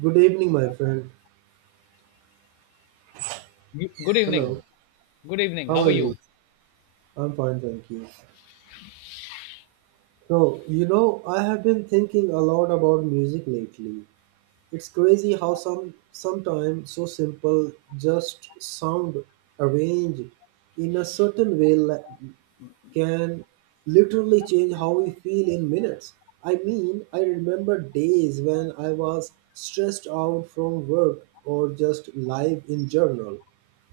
Good evening, my friend. Good Hello. evening. Good evening. How How are are you? you? I'm fine, thank you. So, I have been thinking a lot about music lately. It's crazy how sometimes so simple just sound arranged in a certain way can literally change how we feel in minutes. I mean, I remember days when I was stressed out from work or just life in general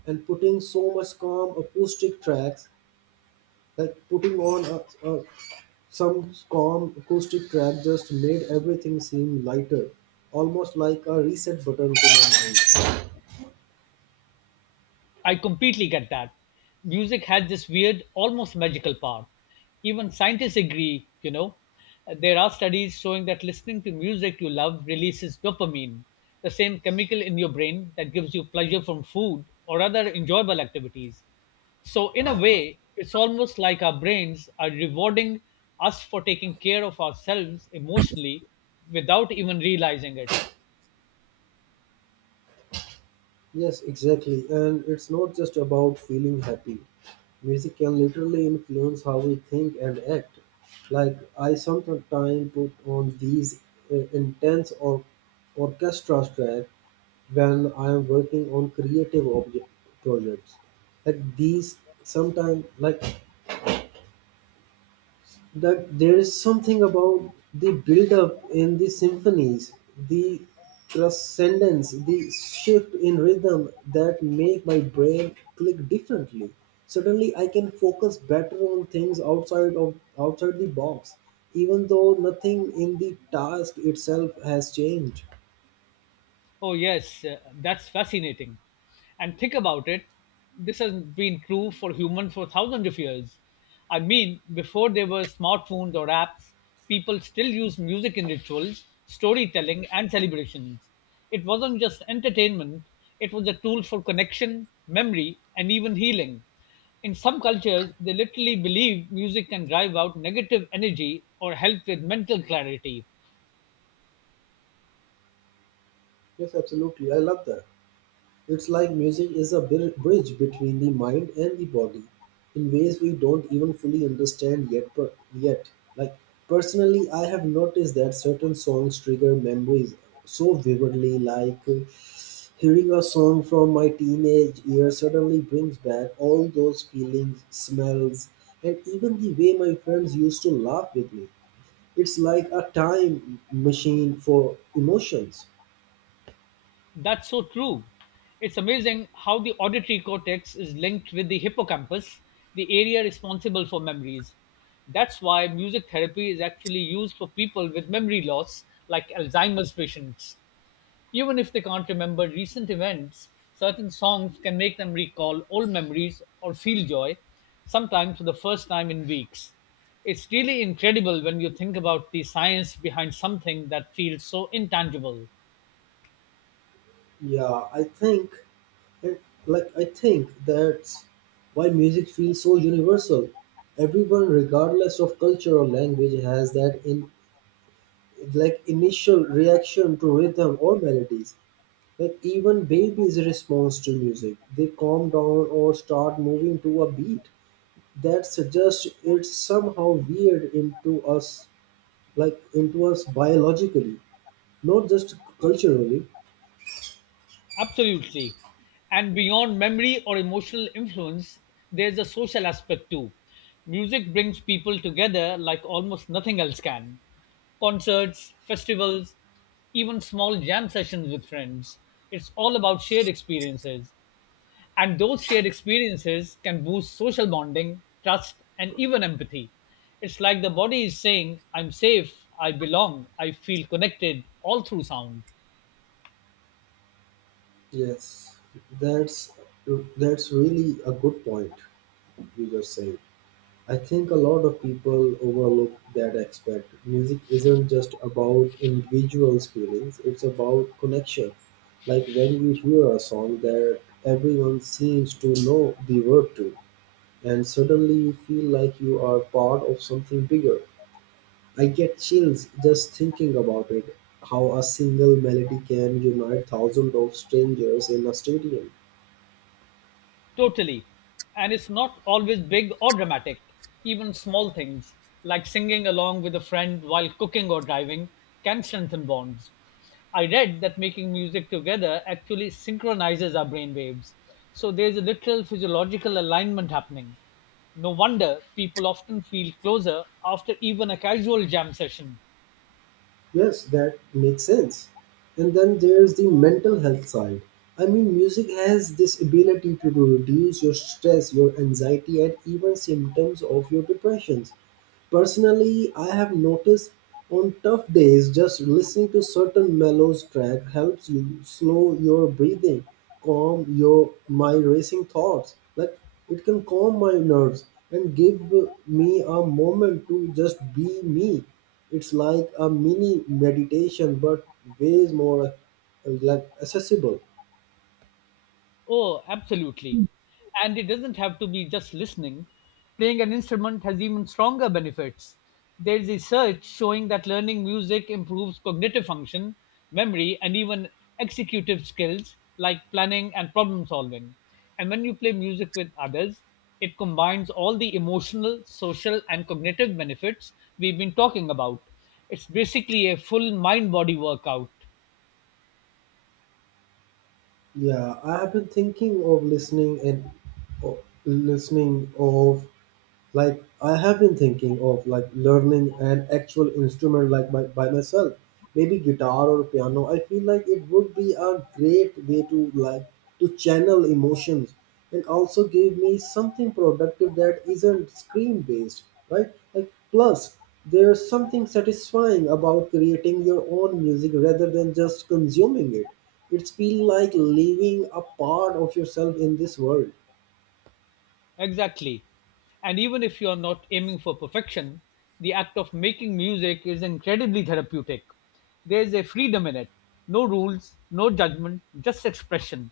and putting so much calm acoustic tracks. Like putting on some calm acoustic track just made everything seem lighter, almost like a reset button to my mind. I completely get that. Music has this weird, almost magical power. Even scientists agree, you know. There are studies showing that listening to music you love releases dopamine, the same chemical in your brain that gives you pleasure from food or other enjoyable activities. So, in a way, it's almost like our brains are rewarding us for taking care of ourselves emotionally without even realizing it. Yes, exactly. And it's not just about feeling happy. Music can literally influence how we think and act. Like I sometimes put on these intense or orchestra track when I am working on creative object projects. Like these sometimes like that there is something about the build up in the symphonies, the transcendence, the shift in rhythm that make my brain click differently. Suddenly I can focus better on things outside the box, even though nothing in the task itself has changed. Oh, yes, that's fascinating. And think about it, this has been true for humans for thousands of years. I mean, before there were smartphones or apps, people still used music in rituals, storytelling, and celebrations. It wasn't just entertainment, it was a tool for connection, memory, and even healing. In some cultures, they literally believe music can drive out negative energy or help with mental clarity. Yes, absolutely. I love that. It's like music is a bridge between the mind and the body in ways we don't even fully understand yet. Yet, like personally, I have noticed that certain songs trigger memories so vividly. Like hearing a song from my teenage years suddenly brings back all those feelings, smells, and even the way my friends used to laugh with me. It's like a time machine for emotions. That's so true. It's amazing how the auditory cortex is linked with the hippocampus, the area responsible for memories. That's why music therapy is actually used for people with memory loss, like Alzheimer's patients. Even if they can't remember recent events, certain songs can make them recall old memories or feel joy, sometimes for the first time in weeks. It's really incredible when you think about the science behind something that feels so intangible. Yeah, And, I think that's why music feels so universal. Everyone, regardless of culture or language, has that in like initial reaction to rhythm or melodies. Like even babies response to music. They calm down or start moving to a beat that suggests it's somehow weird into us biologically, not just culturally. Absolutely. And beyond memory or emotional influence, there's a social aspect too. Music brings people together like almost nothing else can. Concerts, festivals, even small jam sessions with friends. It's all about shared experiences. And those shared experiences can boost social bonding, trust, and even empathy. It's like the body is saying, I'm safe, I belong, I feel connected, all through sound. Yes, that's that's really a good point. User said. I think a lot of people overlook that aspect. Music isn't just about individuals' feelings, it's about connection. Like when you hear a song that everyone seems to know the word to, and suddenly you feel like you are part of something bigger. I get chills just thinking about it how a single melody can unite thousands of strangers in a stadium. Totally. And it's not always big or dramatic. Even small things, like singing along with a friend while cooking or driving, can strengthen bonds. I read that making music together actually synchronizes our brain waves. So there's a literal physiological alignment happening. No wonder people often feel closer after even a casual jam session. Yes, that makes sense. And then there's the mental health side. I mean, music has this ability to reduce your stress, your anxiety, and even symptoms of your depressions. Personally, I have noticed on tough days just listening to certain mellow track helps you slow your breathing, calm your my racing thoughts. Like it can calm my nerves and give me a moment to just be me. It's like a mini meditation but ways more like accessible. Oh, absolutely. And it doesn't have to be just listening. Playing an instrument has even stronger benefits. There is research showing that learning music improves cognitive function, memory, and even executive skills like planning and problem solving. And when you play music with others, it combines all the emotional, social, and cognitive benefits we've been talking about. It's basically a full mind body workout. Yeah, I have been thinking of listening and uh, listening of Like I have been thinking of like learning an actual instrument like by myself, maybe guitar or piano. I feel like it would be a great way to channel emotions and also give me something productive that isn't screen based, right? Like plus there's something satisfying about creating your own music rather than just consuming it. It's feel like living a part of yourself in this world. Exactly. And even if you are not aiming for perfection, the act of making music is incredibly therapeutic. There's a freedom in it. No rules, no judgment, just expression.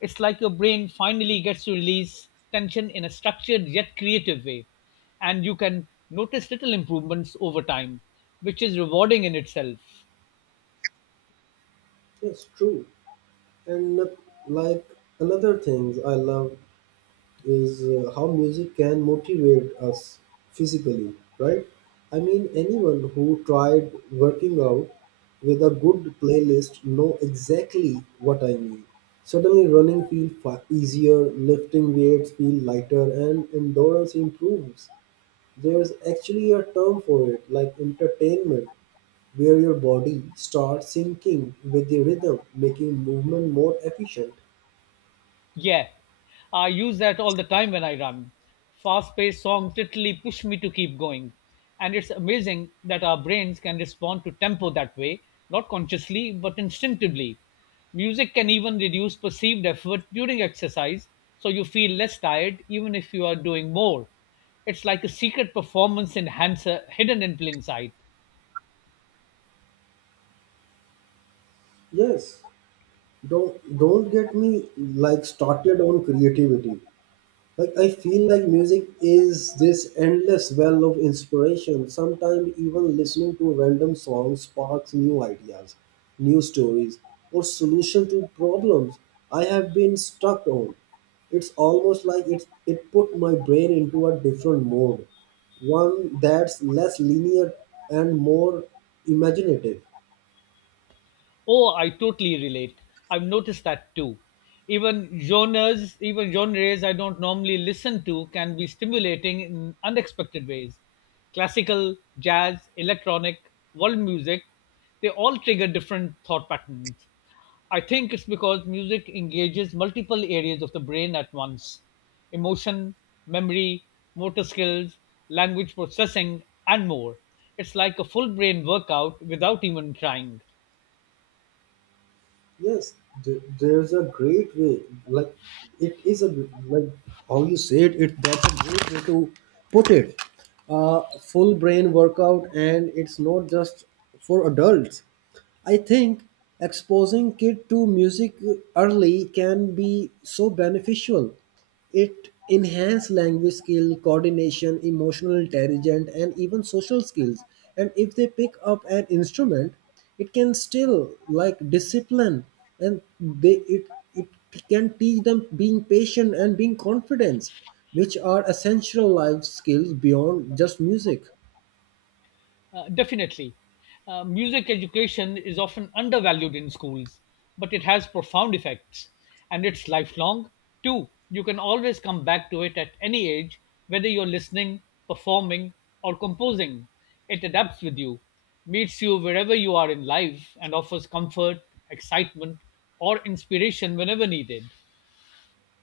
It's like your brain finally gets to release tension in a structured yet creative way. And you can notice little improvements over time, which is rewarding in itself. Yes, true. And like another thing I love is how music can motivate us physically, right? I mean, anyone who tried working out with a good playlist know exactly what I mean. Suddenly, running feels easier, lifting weights feel lighter, and endurance improves. There's actually a term for it, like entertainment, where your body starts syncing with the rhythm, making movement more efficient. Yeah, I use that all the time when I run. Fast paced songs literally push me to keep going. And it's amazing that our brains can respond to tempo that way, not consciously, but instinctively. Music can even reduce perceived effort during exercise, so you feel less tired even if you are doing more. It's like a secret performance enhancer hidden in plain sight. Yes, don't get me like started on creativity. Like I feel like music is this endless well of inspiration. Sometimes even listening to random songs sparks new ideas, new stories, or solution to problems I have been stuck on. It's almost like it put my brain into a different mode, one that's less linear and more imaginative. Oh, I totally relate. I've noticed that too. Even genres I don't normally listen to can be stimulating in unexpected ways. Classical, jazz, electronic, world music, they all trigger different thought patterns. I think it's because music engages multiple areas of the brain at once emotion, memory, motor skills, language processing, and more. It's like a full brain workout without even trying. Yes, there's a great way. Like it is a like how you said it. That's a great way to put it. Full brain workout, and it's not just for adults. I think exposing kid to music early can be so beneficial. It enhances language skill, coordination, emotional intelligence, and even social skills. And if they pick up an instrument, it can still like discipline, and they it it can teach them being patient and being confident, which are essential life skills beyond just music. Definitely. Music education is often undervalued in schools, but it has profound effects and it's lifelong too. You can always come back to it at any age, whether you're listening, performing, or composing. It adapts with you, meets you wherever you are in life, and offers comfort, excitement, or inspiration whenever needed.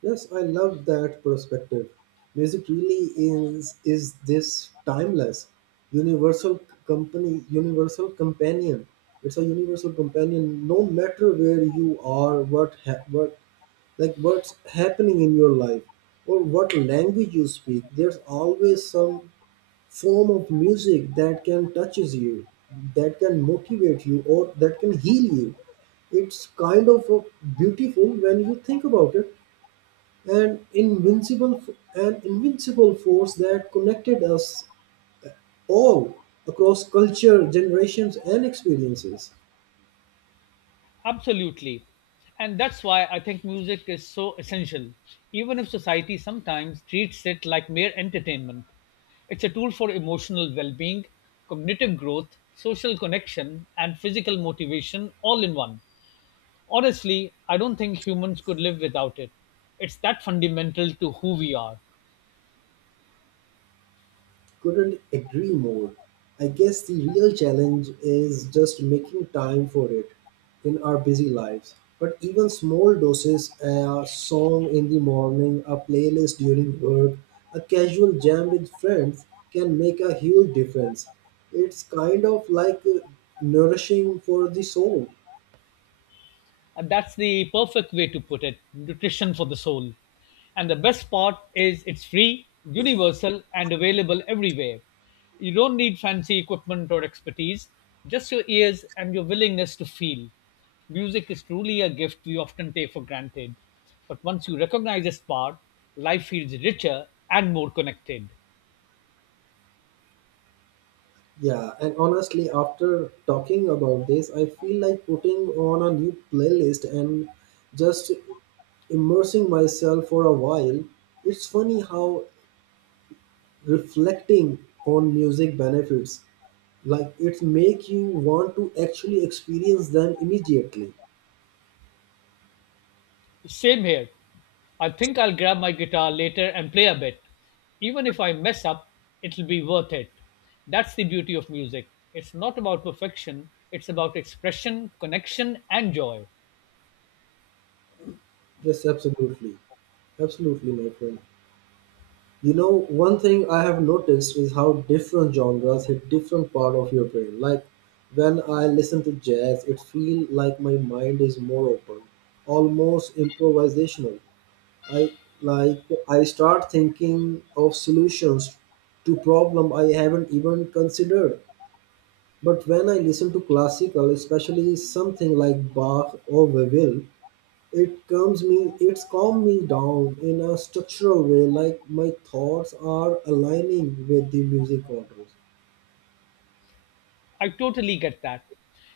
Yes, I love that perspective. Music really is this timeless, universal universal companion. It's a universal companion, no matter where you are, what's happening in your life or what language you speak. There's always some form of music that can touches you, that can motivate you, or that can heal you. It's kind of beautiful when you think about it, an invincible an invincible force that connected us all across culture generations and experiences. Absolutely. And that's why I think music is so essential, even if society sometimes treats it like mere entertainment. It's a tool for emotional well being, cognitive growth, social connection, and physical motivation all in one. Honestly, I don't think humans could live without it. It's that fundamental to who we are. Couldn't agree more. I guess the real challenge is just making time for it in our busy lives, but even small doses, a song in the morning, a playlist during work, a casual jam with friends, can make a huge difference. It's kind of like nourishing for the soul. And that's the perfect way to put it, nutrition for the soul. And the best part is it's free, universal, and available everywhere. You don't need fancy equipment or expertise, just your ears and your willingness to feel. Music is truly a gift we often take for granted. But once you recognize its power, life feels richer and more connected. Yeah, and honestly, after talking about this, I feel like putting on a new playlist and just immersing myself for a while. It's funny how reflecting on music benefits, like it make you want to actually experience them immediately. Same here. I think I'll grab my guitar later and play a bit. Even if I mess up, it'll be worth it. That's the beauty of music. It's not about perfection, it's about expression, connection, and joy. Yes, absolutely, absolutely, my friend. One thing I have noticed is how different genres hit different part of your brain. Like when I listen to jazz, it feels like my mind is more open, almost improvisational. I like I start thinking of solutions to problem I haven't even considered. But when I listen to classical, especially something like Bach or Vivaldi, it's calmed me down in a structural way, like my thoughts are aligning with the music orders. I totally get that.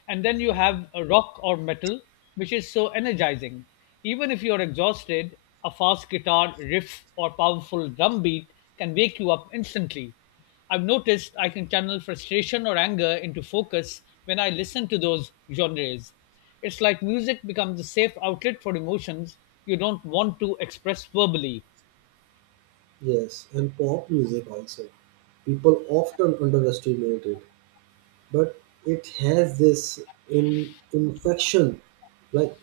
And then you have a rock or metal, which is so energizing. Even if you're exhausted, a fast guitar riff or powerful drum beat can wake you up instantly. I've noticed I can channel frustration or anger into focus when I listen to those genres. It's like music becomes a safe outlet for emotions you don't want to express verbally. Yes, and pop music also. People often underestimate it, but it has this in infection, like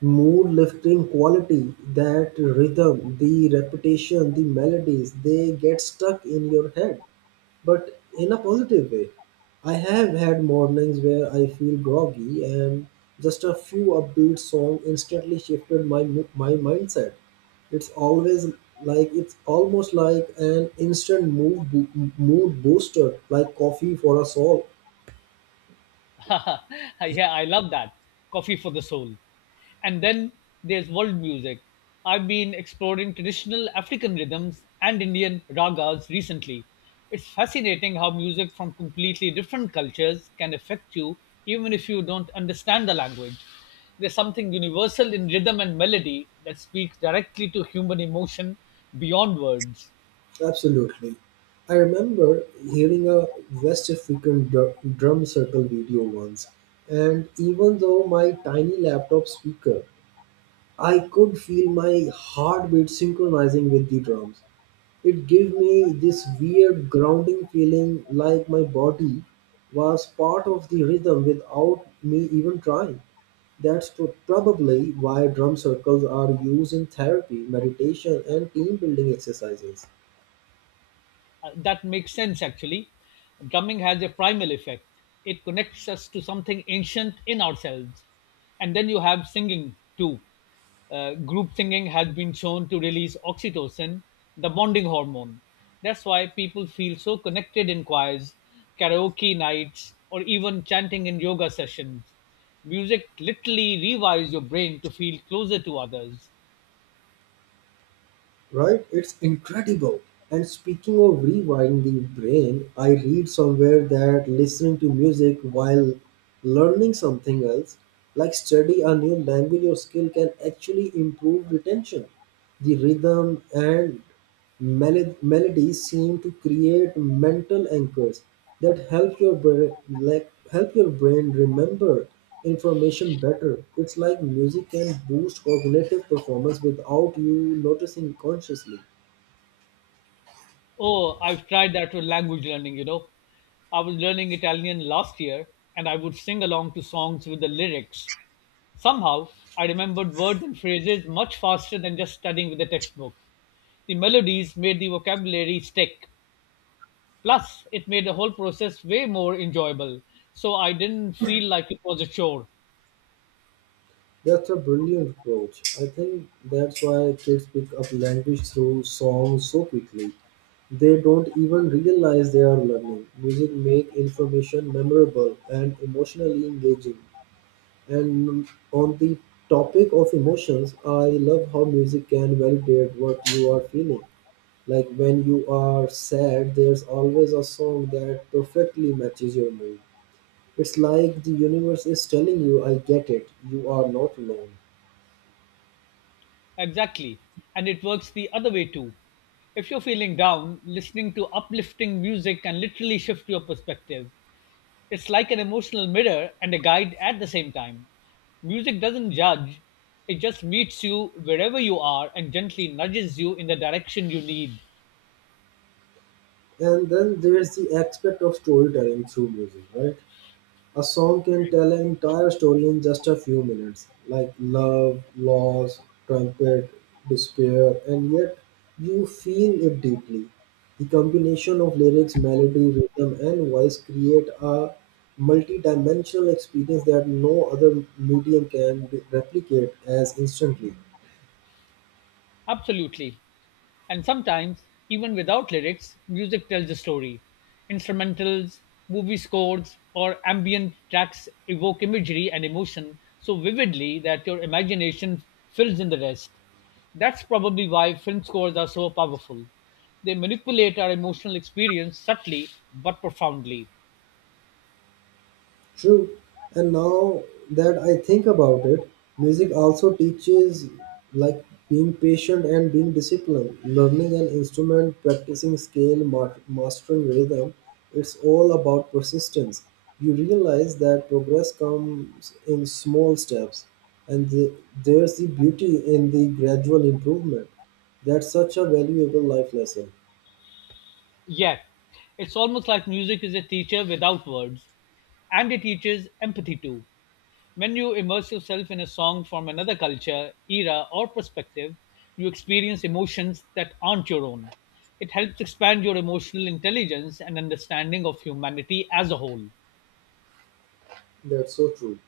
mood lifting quality, that rhythm, the repetition, the melodies, they get stuck in your head, but in a positive way. I have had mornings where I feel groggy, and just a few upbeat song instantly shifted my mindset. It's always it's almost like an instant mood booster, like coffee for a soul. Yeah, I love that. Coffee for the soul. And then there's world music. I've been exploring traditional African rhythms and Indian ragas recently. It's fascinating how music from completely different cultures can affect you even if you don't understand the language. There's something universal in rhythm and melody that speaks directly to human emotion beyond words. Absolutely. I remember hearing a West African drum circle video once, and even though my tiny laptop speaker, I could feel my heartbeat synchronizing with the drums. It gave me this weird grounding feeling like my body was part of the rhythm without me even trying. That's probably why drum circles are used in therapy, meditation, and team building exercises. That makes sense, actually. Drumming has a primal effect, it connects us to something ancient in ourselves. And then you have singing, too. Group singing has been shown to release oxytocin, the bonding hormone. That's why people feel so connected in choirs, karaoke nights, or even chanting in yoga sessions. Music literally rewires your brain to feel closer to others. Right? It's incredible. And speaking of rewinding brain, I read somewhere that listening to music while learning something else, like study a new language or skill, can actually improve retention. The rhythm and melodies seem to create mental anchors that help your brain remember information better. It's like music can boost cognitive performance without you noticing consciously. Oh, I've tried that with language learning, you know. I was learning Italian last year and I would sing along to songs with the lyrics. Somehow, I remembered words and phrases much faster than just studying with a textbook. The melodies made the vocabulary stick. Plus, it made the whole process way more enjoyable. So I didn't feel like it was a chore. That's a brilliant approach. I think that's why kids pick up language through songs so quickly. They don't even realize they are learning. Music make information memorable and emotionally engaging. And on the topic of emotions, I love how music can validate what you are feeling. Like when you are sad, there's always a song that perfectly matches your mood. It's like the universe is telling you, I get it, you are not alone. Exactly. And it works the other way too. If you're feeling down, listening to uplifting music can literally shift your perspective. It's like an emotional mirror and a guide at the same time. Music doesn't judge, it just meets you wherever you are and gently nudges you in the direction you need. And then there's the aspect of storytelling through music, right? A song can tell an entire story in just a few minutes, like love, loss, trumpet, despair, and yet you feel it deeply. The combination of lyrics, melody, rhythm, and voice create a multi-dimensional experience that no other medium can replicate as instantly. Absolutely. And sometimes, even without lyrics, music tells a story. Instrumentals, movie scores, or ambient tracks evoke imagery and emotion so vividly that your imagination fills in the rest. That's probably why film scores are so powerful. They manipulate our emotional experience subtly but profoundly. True. And now that I think about it, music also teaches like being patient and being disciplined, learning an instrument, practicing scale, mastering rhythm. It's all about persistence. You realize that progress comes in small steps, and there's the beauty in the gradual improvement. That's such a valuable life lesson. Yeah, it's almost like music is a teacher without words, and it teaches empathy too. When you immerse yourself in a song from another culture, era, or perspective, you experience emotions that aren't your own. It helps expand your emotional intelligence and understanding of humanity as a whole. That's so true.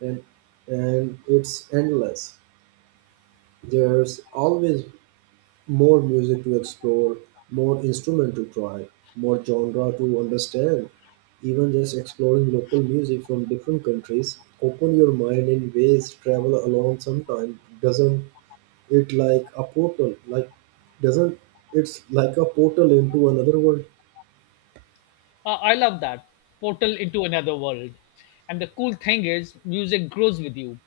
And and it's endless. There's always more music to explore, more instrument to try, more genre to understand. Even just exploring local music from different countries open your mind in ways travel alone sometime doesn't. It like a portal like doesn't it's like a portal into another world. I love that portal into another world. And the cool thing is, music grows with you.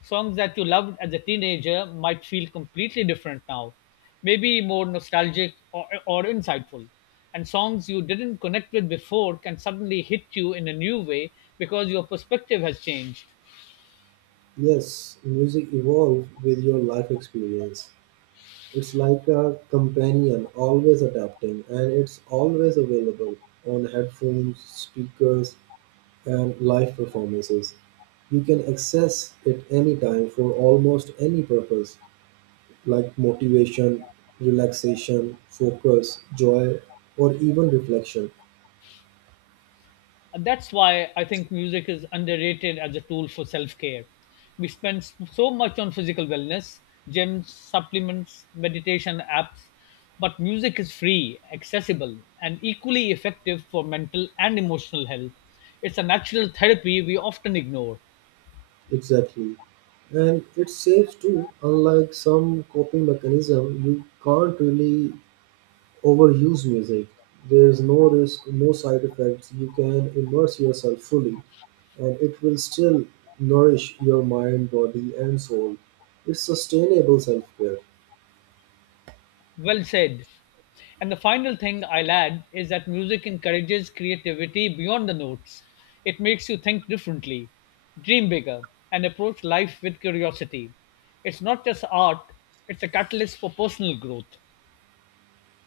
Songs that you loved as a teenager might feel completely different now, maybe more nostalgic or insightful. And songs you didn't connect with before can suddenly hit you in a new way because your perspective has changed. Yes, music evolves with your life experience. It's like a companion always adapting, and it's always available on headphones, speakers, and live performances. You can access it anytime for almost any purpose, like motivation, relaxation, focus, joy, or even reflection. And that's why I think music is underrated as a tool for self care. We spend so much on physical wellness, gyms, supplements, meditation apps, but music is free, accessible, and equally effective for mental and emotional health. It's a natural therapy we often ignore. Exactly. And it's safe too. Unlike some coping mechanism, you can't really overuse music. There's no risk, no side effects. You can immerse yourself fully, and it will still nourish your mind, body, and soul. It's sustainable self care. Well said. And the final thing I'll add is that music encourages creativity beyond the notes. It makes you think differently, dream bigger, and approach life with curiosity. It's not just art, it's a catalyst for personal growth.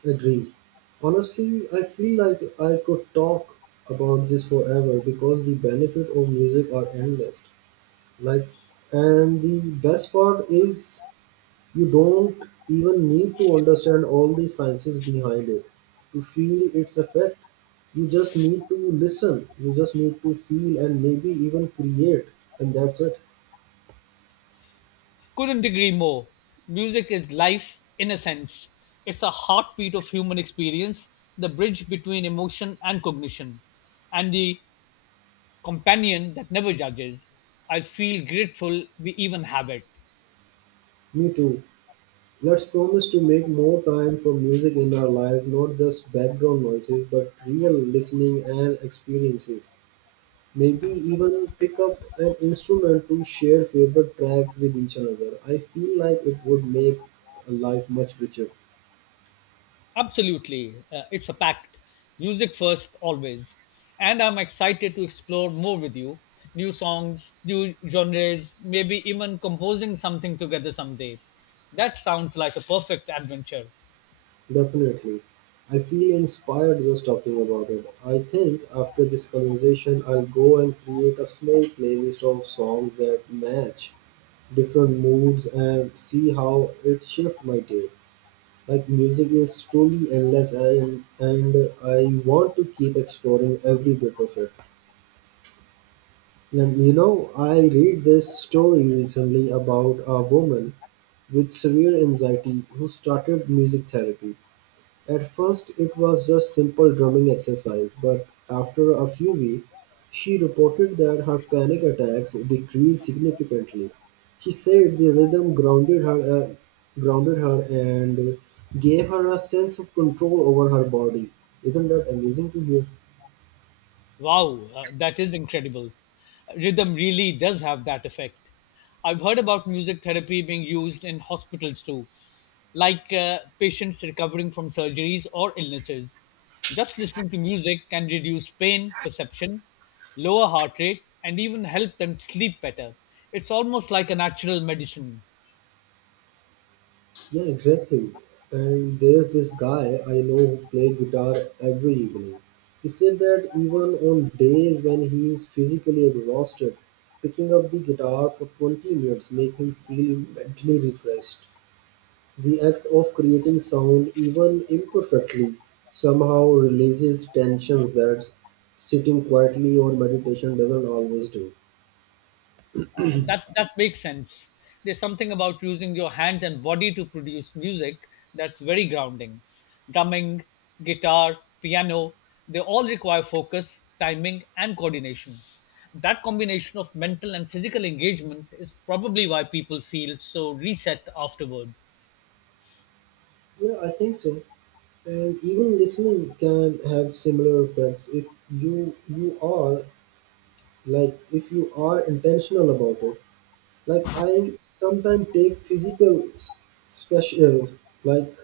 Agree. Honestly, I feel like I could talk about this forever because the benefit of music are endless. Like, and the best part is you don't even need to understand all the sciences behind it to feel its effect. You just need to listen. You just need to feel and maybe even create, and that's it. Couldn't agree more. Music is life in a sense. It's a heartbeat of human experience, the bridge between emotion and cognition, and the companion that never judges. I feel grateful we even have it. Me too. Let's promise to make more time for music in our life, not just background noises, but real listening and experiences. Maybe even pick up an instrument to share favorite tracks with each another. I feel like it would make a life much richer. Absolutely. It's a pact. Music first, always. And I'm excited to explore more with you, new songs, new genres, maybe even composing something together someday. That sounds like a perfect adventure. Definitely. I feel inspired just talking about it. I think after this conversation, I'll go and create a small playlist of songs that match different moods and see how it shifts my day. Like music is truly endless, and I want to keep exploring every bit of it. And you know, I read this story recently about a woman with severe anxiety who started music therapy. At first it was just simple drumming exercise, but after a few weeks, she reported that her panic attacks decreased significantly. She said the rhythm grounded her and gave her a sense of control over her body. Isn't that amazing to hear? Wow, that is incredible. Rhythm really does have that effect. I've heard about music therapy being used in hospitals too, like patients recovering from surgeries or illnesses. Just listening to music can reduce pain perception, lower heart rate, and even help them sleep better. It's almost like a natural medicine. Yeah, exactly. And there's this guy I know who plays guitar every evening. He said that even on days when he is physically exhausted, picking up the guitar for 20 minutes make him feel mentally refreshed. The act of creating sound, even imperfectly, somehow releases tensions that sitting quietly or meditation doesn't always do. That makes sense. There's something about using your hands and body to produce music that's very grounding. Drumming, guitar, piano, they all require focus, timing, and coordination. That combination of mental and physical engagement is probably why people feel so reset afterward. Yeah, I think so. And even listening can have similar effects if you are like if you are intentional about it, like I sometimes take physical special, like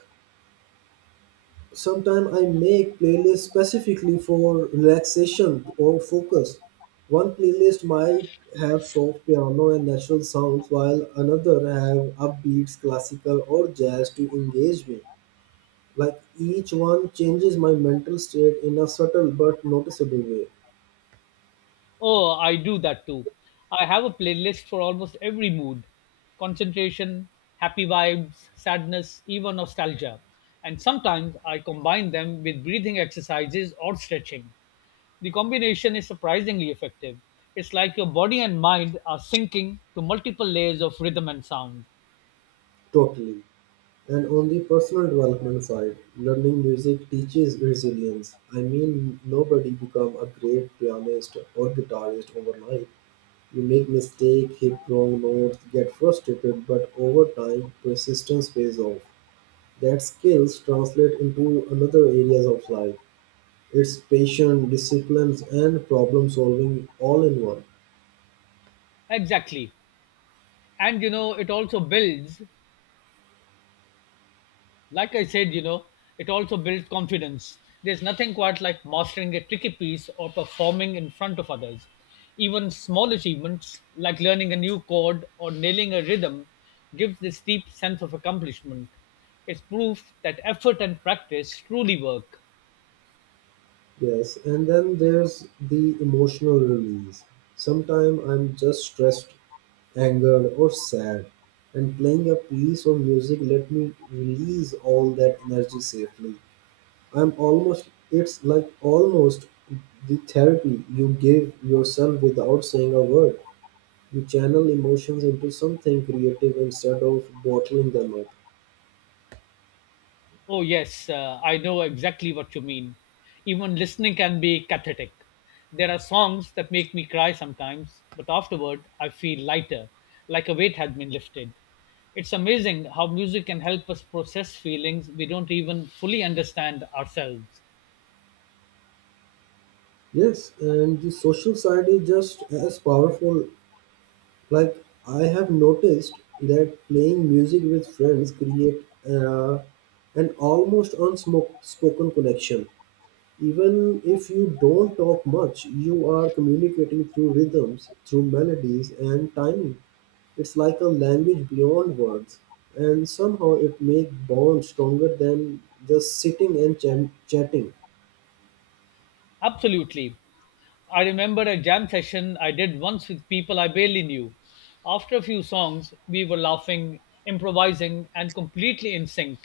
sometimes I make playlists specifically for relaxation or focus. One playlist might have soft piano and natural sounds while another have upbeats classical or jazz to engage me, like each one changes my mental state in a subtle but noticeable way. Oh, I do that too. I have a playlist for almost every mood, concentration, happy vibes, sadness, even nostalgia. And sometimes I combine them with breathing exercises or stretching. The combination is surprisingly effective. It's like your body and mind are syncing to multiple layers of rhythm and sound. Totally. And on the personal development side, learning music teaches resilience. I mean, nobody become a great pianist or guitarist overnight. You make mistake, hit wrong notes, get frustrated, but over time, persistence pays off. That skills translate into another areas of life. It's patience, disciplines, and problem solving all in one. Exactly. And you know, it also builds, like I said, you know, it also builds confidence. There's nothing quite like mastering a tricky piece or performing in front of others. Even small achievements, like learning a new chord or nailing a rhythm, gives this deep sense of accomplishment. It's proof that effort and practice truly work. Yes, and then there's the emotional release. Sometimes I'm just stressed, angered or sad, and playing a piece of music let me release all that energy safely. I'm almost, it's like almost the therapy you give yourself without saying a word. You channel emotions into something creative instead of bottling them up. Oh, yes, I know exactly what you mean. Even listening can be cathartic. There are songs that make me cry sometimes, but afterward I feel lighter, like a weight had been lifted. It's amazing how music can help us process feelings we don't even fully understand ourselves. Yes, and the social side is just as powerful. Like I have noticed that playing music with friends create uh, an almost unspoken connection. Even if you don't talk much, you are communicating through rhythms, through melodies, and timing. It's like a language beyond words, and somehow it makes bonds stronger than just sitting and chatting. Absolutely. I remember a jam session I did once with people I barely knew. After a few songs, we were laughing, improvising, and completely in sync.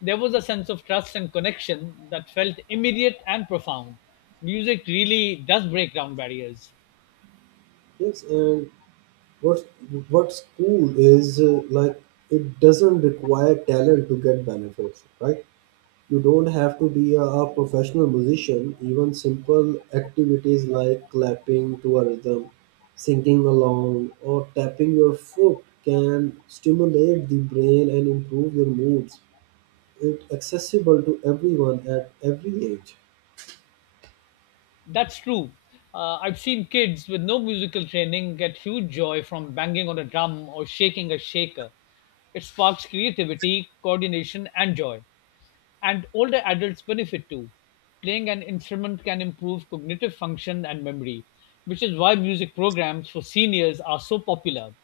There was a sense of trust and connection that felt immediate and profound. Music really does break down barriers. Yes, and what's what's cool is, like, it doesn't require talent to get benefits, right? You don't have to be a professional musician. Even simple activities like clapping to a rhythm, singing along, or tapping your foot can stimulate the brain and improve your moods. It's accessible to everyone at every age. That's true. I've seen kids with no musical training get huge joy from banging on a drum or shaking a shaker. It sparks creativity, coordination, and joy. And older adults benefit too. Playing an instrument can improve cognitive function and memory, which is why music programs for seniors are so popular.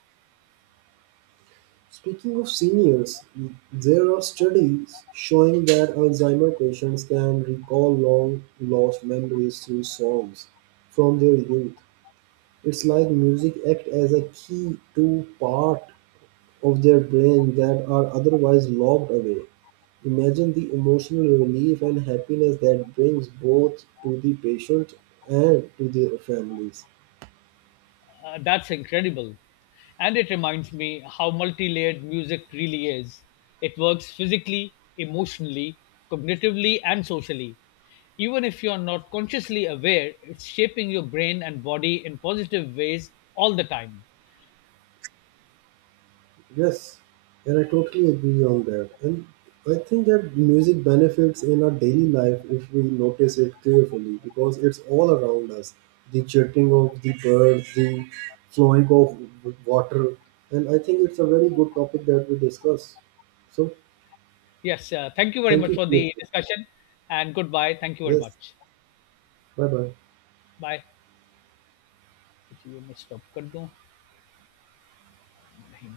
Speaking of seniors, there are studies showing that Alzheimer patients can recall long lost memories through songs from their youth. It's like music acts as a key to part of their brain that are otherwise locked away. Imagine the emotional relief and happiness that brings both to the patient and to their families. That's incredible. And it reminds me how multi layered music really is. It works physically, emotionally, cognitively, and socially. Even if you're not consciously aware, it's shaping your brain and body in positive ways all the time. Yes, and I totally agree on that. And I think that music benefits in our daily life if we notice it carefully because it's all around us. The chirping of the birds, the flowing of water. And I think it's a very good topic that we discuss. So Yes, thank you very thank much you for for your. the discussion and goodbye. Thank you very Yes, much. bye bye. Bye. अच्छा, ये मैं stop कर दूं? नहीं।